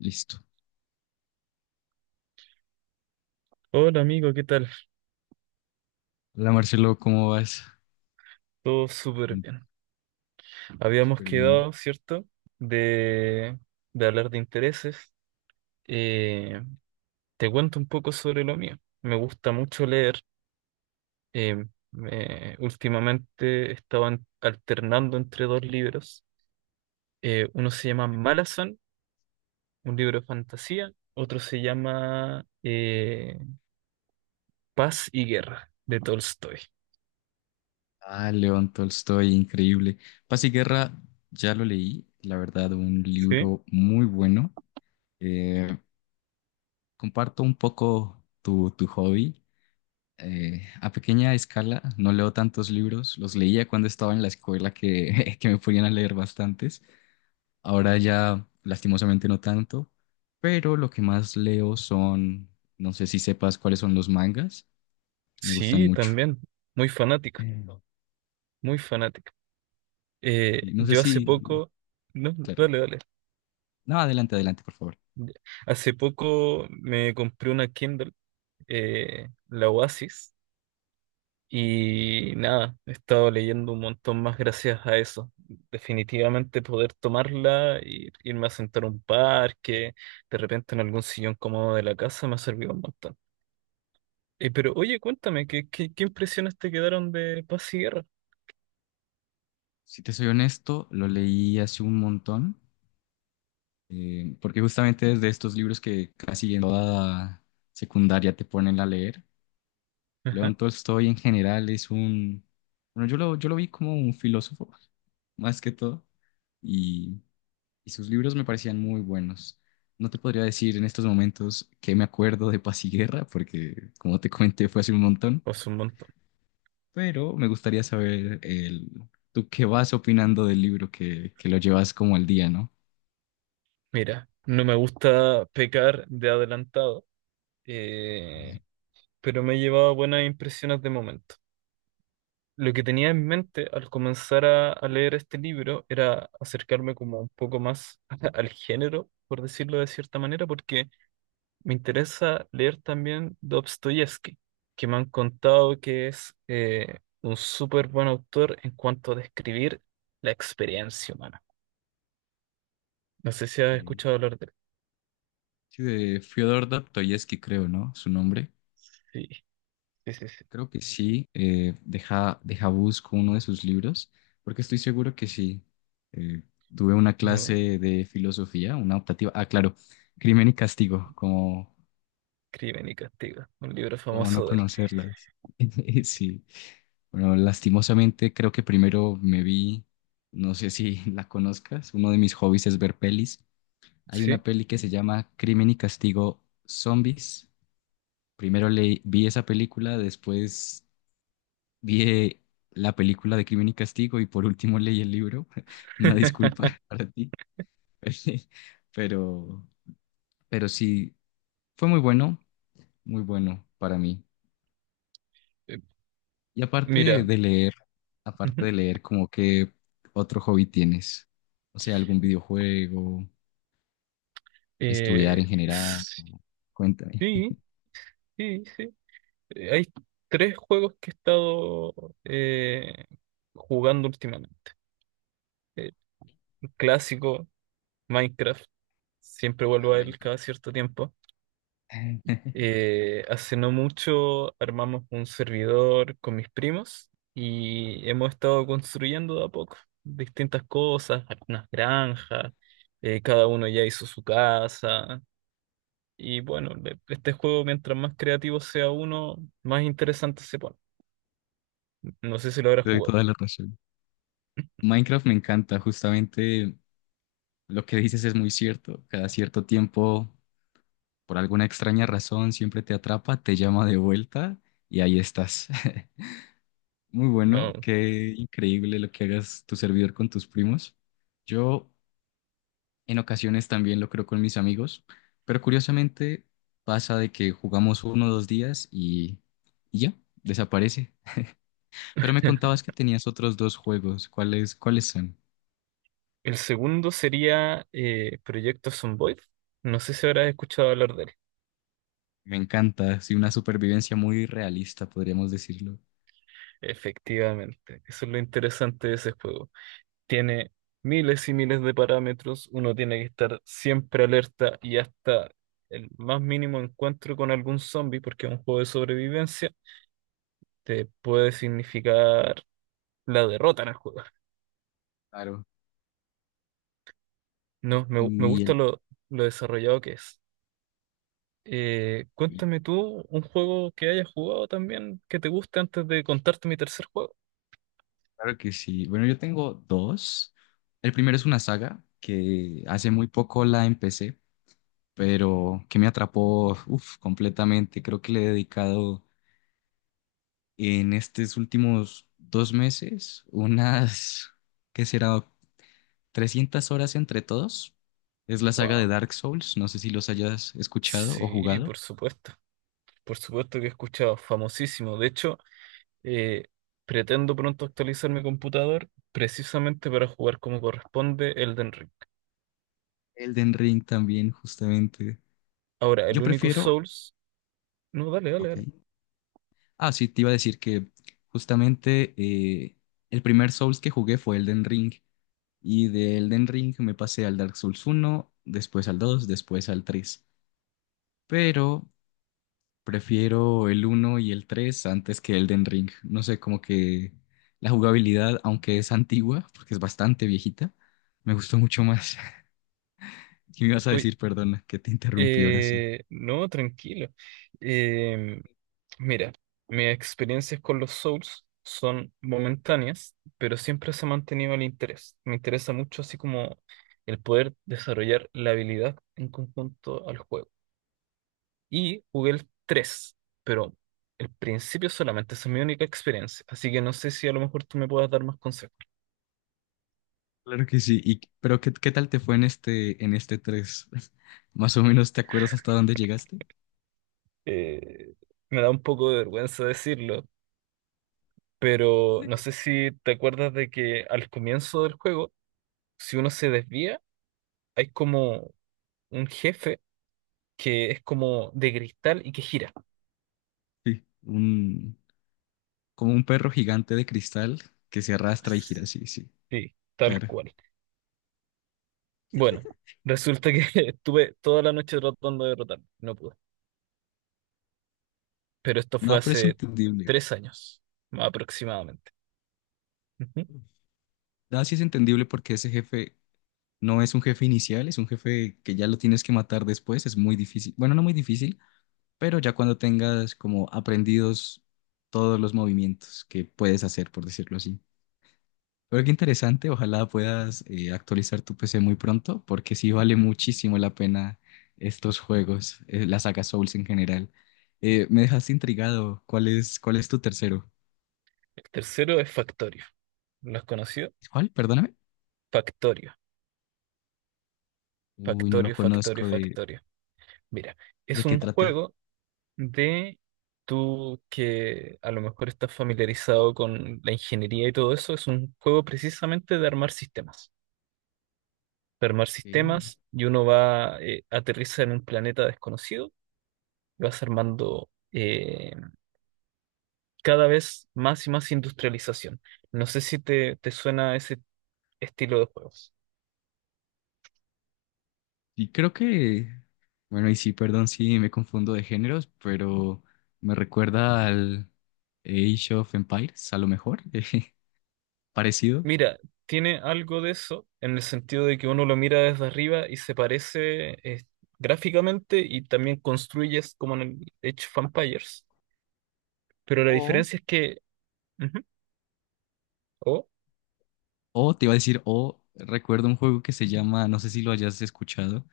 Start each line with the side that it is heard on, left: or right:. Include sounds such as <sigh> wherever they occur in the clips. left: Listo.
right: Hola amigo, ¿qué tal?
left: Hola Marcelo, ¿cómo vas?
right: Todo súper bien. Habíamos
left: Súper bien.
right: quedado, ¿cierto? De, de hablar de intereses. Eh, Te cuento un poco sobre lo mío. Me gusta mucho leer. Eh, Últimamente estaban alternando entre dos libros. Uno se llama Malazan, un libro de fantasía. Otro se llama Paz y Guerra, de Tolstoy.
left: Ah, León Tolstoy, increíble. Paz y Guerra, ya lo leí, la verdad, un
right: ¿Sí?
left: libro muy bueno. Eh, Comparto un poco tu hobby. A pequeña escala, no leo tantos libros, los leía cuando estaba en la escuela que, <laughs> que me ponían a leer bastantes. Ahora ya, lastimosamente, no tanto, pero lo que más leo son, no sé si sepas cuáles son los mangas, me gustan
right: Sí,
left: mucho.
right: también. Muy fanático,
left: Eh,
right: muy fanático.
left: Y no sé
right: Yo hace
left: si,
right: poco, no,
left: claro.
right: dale, dale.
left: No, adelante, adelante, por favor.
right: Ya. Hace poco me compré una Kindle, la Oasis, y nada, he estado leyendo un montón más gracias a eso. Definitivamente poder tomarla y irme a sentar a un parque, de repente en algún sillón cómodo de la casa, me ha servido un montón. Pero oye, cuéntame, ¿qué impresiones te quedaron de Paz y Guerra?
left: Si te soy honesto, lo leí hace un montón, porque justamente es de estos libros que casi en toda secundaria te ponen a leer.
right: Ajá,
left: León Tolstoy en general es un, bueno, yo lo vi como un filósofo, <laughs> más que todo, y, y sus libros me parecían muy buenos. No te podría decir en estos momentos que me acuerdo de Paz y Guerra, porque como te comenté fue hace un montón,
right: pues un montón.
left: pero me gustaría saber tú qué vas opinando del libro que lo llevas como al día, ¿no?
right: Mira, no me gusta pecar de adelantado. Eh, pero me he llevado buenas impresiones de momento. Lo que tenía en mente al comenzar a leer este libro era acercarme como un poco más <laughs> al género, por decirlo de cierta manera, porque me interesa leer también Dostoyevsky, que me han contado que es un súper buen autor en cuanto a describir la experiencia humana. No sé si has
left: Eh,
right: escuchado hablar de él.
left: Sí, de Fyodor Dostoyevsky, creo, ¿no? Su nombre.
right: Sí, sí, sí, sí.
left: Creo que sí. Deja busco uno de sus libros, porque estoy seguro que sí. Eh, Tuve una
right: No,
left: clase de filosofía, una optativa. Ah, claro, Crimen y Castigo, como,
right: Crimen y Castigo, un libro
left: como no
right: famoso de él.
left: conocerlas. <laughs> Sí. Bueno, lastimosamente creo que primero me vi, no sé si <laughs> la conozcas, uno de mis hobbies es ver pelis. Hay una
right: ¿Sí?
left: peli que se llama Crimen y Castigo Zombies. Primero le vi esa película, después vi la película de Crimen y Castigo y por último leí el libro. <laughs> Una disculpa
right: <laughs>
left: <laughs> para ti, <laughs> pero, pero sí, fue muy bueno, muy bueno para mí. Y aparte
right: Mira.
left: de leer,
right: Ujú.
left: ¿como que otro hobby tienes? O sea, algún videojuego, estudiar
right: Eh,
left: en general, cuéntame.
right: sí, sí, sí. Hay tres juegos que he estado eh, jugando últimamente. Eh, el clásico, Minecraft, siempre
left: Ah,
right: vuelvo a él
left: Minecraft.
right: cada cierto tiempo.
left: <laughs>
right: Hace no mucho armamos un servidor con mis primos y hemos estado construyendo de a poco distintas cosas, algunas granjas, cada uno ya hizo su casa. Y bueno, este juego, mientras más creativo sea uno, más interesante se pone. No sé si lo habrá
left: Te doy
right: jugado.
left: toda la razón. Minecraft me encanta, justamente lo que dices es muy cierto. Cada cierto tiempo, por alguna extraña razón, siempre te atrapa, te llama de vuelta y ahí estás. <laughs> Muy bueno,
right: No.
left: qué increíble lo que hagas tu servidor con tus primos. Yo en ocasiones también lo creo con mis amigos, pero curiosamente pasa de que jugamos uno o dos días y ya, desaparece. Pero me contabas
right: <laughs>
left: que tenías otros dos juegos. ¿Cuáles son?
right: El segundo sería Proyecto Zomboid. No sé si habrás escuchado hablar de él.
left: Me encanta, sí, una supervivencia muy realista, podríamos decirlo.
right: Efectivamente, eso es lo interesante de ese juego. Tiene miles y miles de parámetros, uno tiene que estar siempre alerta y hasta el más mínimo encuentro con algún zombie, porque es un juego de sobrevivencia, te puede significar la derrota en el juego.
left: Claro.
right: No, me
left: Y el,
right: gusta lo desarrollado que es.
left: eh,
right: Cuéntame tú un juego que hayas jugado también que te guste antes de contarte mi tercer juego.
left: claro que sí. Bueno, yo tengo dos. El primero es una saga que hace muy poco la empecé, pero que me atrapó, uf, completamente. Creo que le he dedicado en estos últimos 2 meses unas, ¿qué será? 300 horas entre todos. Es la saga de
right: Wow.
left: Dark Souls, no sé si los hayas escuchado o
right: Sí,
left: jugado.
right: por supuesto. Por supuesto que he escuchado, famosísimo. De hecho, eh, pretendo pronto actualizar mi computador precisamente para jugar como corresponde Elden Ring.
left: Elden Ring también, justamente.
right: Ahora, el
left: Yo
right: único
left: prefiero,
right: Souls. No, dale, dale,
left: ok.
right: dale.
left: Ah, sí, te iba a decir que justamente el primer Souls que jugué fue Elden Ring. Y de Elden Ring me pasé al Dark Souls uno, después al 2, después al 3. Pero prefiero el uno y el 3 antes que Elden Ring. No sé, como que la jugabilidad, aunque es antigua, porque es bastante viejita, me gustó mucho más. <laughs> ¿Qué me ibas a
right: Oye,
left: decir? Perdona, que te interrumpí ahora sí.
right: no, tranquilo. Em, Mira, mis experiencias con los Souls son momentáneas, pero siempre se ha mantenido el interés. Me interesa mucho así como el poder desarrollar la habilidad en conjunto al juego. Y jugué el 3, pero el principio solamente, esa es mi única experiencia, así que no sé si a lo mejor tú me puedas dar más consejos.
left: Claro que sí. Pero ¿qué tal te fue en este tres? <laughs> Más o menos, ¿te acuerdas hasta dónde llegaste?
right: Eh, Me da un poco de vergüenza decirlo, pero no sé si te acuerdas de que al comienzo del juego, si uno se desvía, hay como un jefe que es como de cristal y que gira.
left: Sí, como un perro gigante de cristal que se arrastra y gira, sí, sí,
right: Sí, tal
left: claro.
right: cual. Bueno, resulta que <laughs> estuve toda la noche tratando de derrotarlo, no pude. Pero esto fue
left: No, pero es
right: hace
left: entendible.
right: tres años, aproximadamente. Ujú.
left: No, sí es entendible porque ese jefe no es un jefe inicial, es un jefe que ya lo tienes que matar después, es muy difícil. Bueno, no muy difícil, pero ya cuando tengas como aprendidos todos los movimientos que puedes hacer, por decirlo así. Pero qué interesante, ojalá puedas actualizar tu PC muy pronto, porque sí vale muchísimo la pena estos juegos, la saga Souls en general. Me dejaste intrigado, ¿cuál es tu tercero?
right: El tercero es Factorio. ¿Lo has conocido?
left: ¿Cuál? Perdóname.
right: Factorio,
left: Uy, no lo
right: Factorio, Factorio,
left: conozco, ¿de,
right: Factorio. Mira,
left: de
right: es
left: qué
right: un
left: trata?
right: juego de tú que a lo mejor estás familiarizado con la ingeniería y todo eso, es un juego precisamente de armar sistemas. Para armar
left: Ok.
right: sistemas y uno va, aterriza en un planeta desconocido y vas armando cada vez más y más industrialización. No sé si te suena ese estilo de juegos.
left: Y creo que, bueno, y sí, perdón si me confundo de géneros, pero me recuerda al Age of Empires, a lo mejor, <laughs> parecido.
right: Mira, tiene algo de eso en el sentido de que uno lo mira desde arriba y se parece gráficamente y también construyes como en el Age of Empires, pero la
left: O,
right: diferencia es que. Ujú, oh,
left: o te iba a decir, o recuerdo un juego que se llama, no sé si lo hayas escuchado,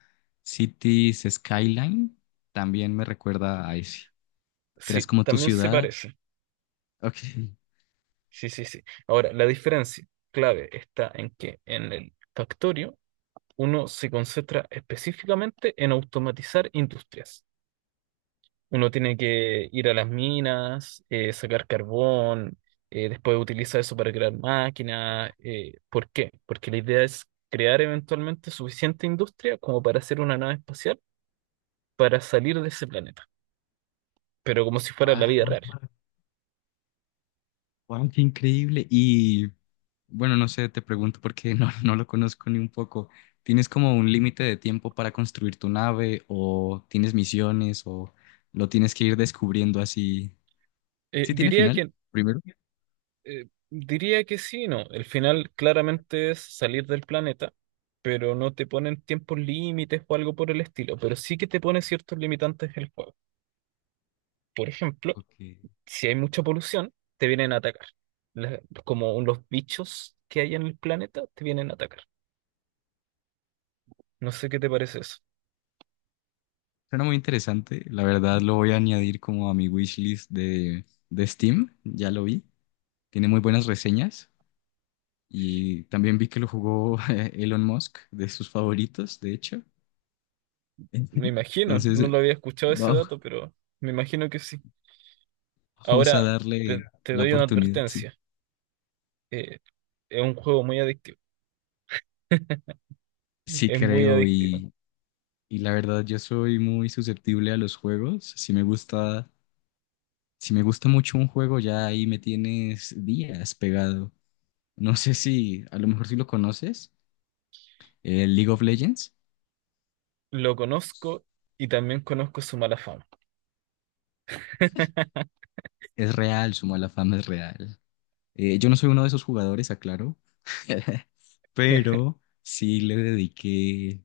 left: Cities Skyline, también me recuerda a ese. Creas
right: sí,
left: como tu
right: también se
left: ciudad.
right: parece.
left: Ok.
right: Sí, sí, sí. Ahora, la diferencia clave está en que en el Factorio uno se concentra específicamente en automatizar industrias. Uno tiene que ir a las minas, sacar carbón, después utilizar eso para crear máquinas. ¿Por qué? Porque la idea es crear eventualmente suficiente industria como para hacer una nave espacial para salir de ese planeta, pero como si fuera la
left: <laughs>
right: vida real.
left: Wow. Wow, qué increíble. Y bueno, no sé, te pregunto porque <laughs> no, no lo conozco ni un poco. ¿Tienes como un límite de tiempo para construir tu nave o tienes misiones o lo tienes que ir descubriendo así?
right: Eh,
left: ¿Sí tiene
right: diría
left: final
right: que
left: primero?
right: diría que sí, no. El final claramente es salir del planeta, pero no te ponen tiempos límites o algo por el estilo, pero sí que te pone ciertos limitantes el juego. Por ejemplo,
left: Ok.
right: si hay mucha polución, te vienen a atacar. La- como los bichos que hay en el planeta te vienen a atacar. No sé qué te parece eso.
left: Suena muy interesante. La verdad lo voy a añadir como a mi wishlist de Steam. Ya lo vi. Tiene muy buenas reseñas y también vi que lo jugó <laughs> Elon Musk, de sus favoritos, de hecho.
right: Me
left: <laughs>
right: imagino,
left: Entonces,
right: no lo había escuchado ese
left: wow.
right: dato, pero me imagino que sí.
left: <laughs> Vamos a
right: Ahora
left: darle
right: te
left: la
right: doy una
left: oportunidad, sí.
right: advertencia. Eh, es un juego muy adictivo.
left: Sí
right: Es muy
left: creo
right: adictivo.
left: y la verdad yo soy muy susceptible a los juegos. Si me gusta mucho un juego, ya ahí me tienes días pegado. No sé si, a lo mejor si lo conoces, el League of Legends
right: Lo conozco y también conozco su mala fama. <laughs>
left: es real, su mala fama es real. Yo no soy uno de esos jugadores, aclaro, <laughs> pero sí le dediqué,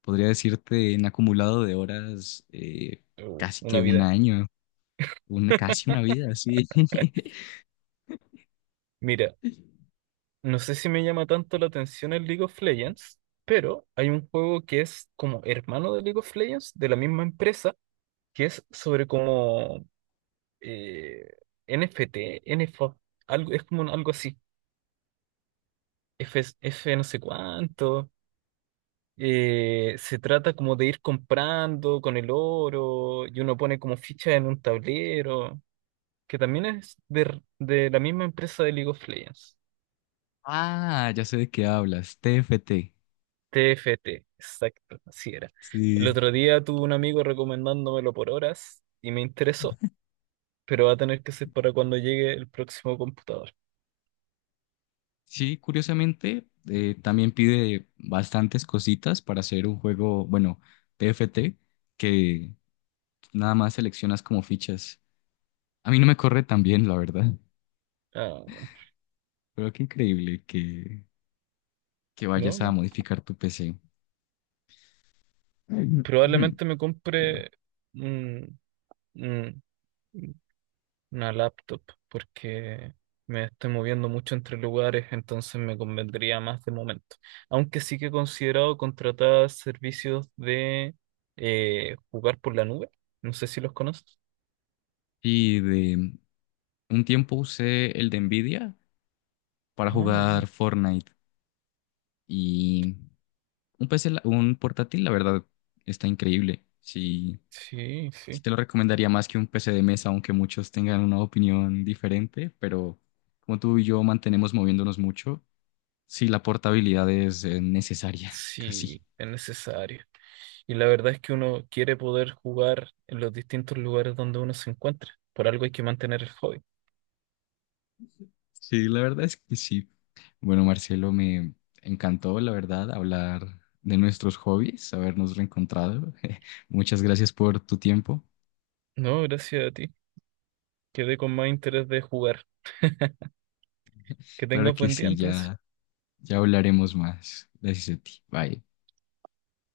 left: podría decirte, en acumulado de horas, casi que
right: Una
left: un
right: vida.
left: año. Una, casi una vida, sí. <laughs>
right: Mira, no sé si me llama tanto la atención el League of Legends, pero hay un juego que es como hermano de League of Legends, de la misma empresa, que es sobre como eh, NFT, NFO, algo, es como algo así, F, F no sé cuánto. Se trata como de ir comprando con el oro y uno pone como fichas en un tablero, que también es de, la misma empresa de League of Legends.
left: Ah, ya sé de qué hablas, TFT.
right: TFT exacto, así era. El
left: Sí.
right: otro día tuve un amigo recomendándomelo por horas y me interesó, pero va a tener que ser para cuando llegue el próximo computador.
left: Sí, curiosamente, también pide bastantes cositas para hacer un juego, bueno, TFT que nada más seleccionas como fichas. A mí no me corre tan bien, la verdad.
right: Ah,
left: Pero qué increíble que
right: no,
left: vayas a
right: no.
left: modificar tu PC.
right: Probablemente me compre
left: <clears throat>
right: un- un- una laptop porque me estoy moviendo mucho entre lugares, entonces me convendría más de momento. Aunque sí que he considerado contratar servicios de jugar por la nube. No sé si los conoces.
left: Y de un tiempo usé el de Nvidia para
right: Ah,
left: jugar
right: bien.
left: Fortnite y un PC, un portátil, la verdad, está increíble. Sí,
right: Sí,
left: sí
right: sí.
left: te lo recomendaría más que un PC de mesa, aunque muchos tengan una opinión diferente, pero como tú y yo mantenemos moviéndonos mucho, sí, la portabilidad es necesaria, <laughs>
right: Sí,
left: casi.
right: es necesario. Y la verdad es que uno quiere poder jugar en los distintos lugares donde uno se encuentra. Por algo hay que mantener el hobby.
left: Sí, la verdad es que sí. Bueno, Marcelo, me encantó, la verdad, hablar de nuestros hobbies, habernos reencontrado. <laughs> Muchas gracias por tu tiempo.
right: No, gracias a ti. Quedé con más interés de jugar. Que
left: Claro
right: tengas
left: que
right: buen día
left: sí,
right: entonces.
left: ya, ya hablaremos más. Gracias a ti. Bye.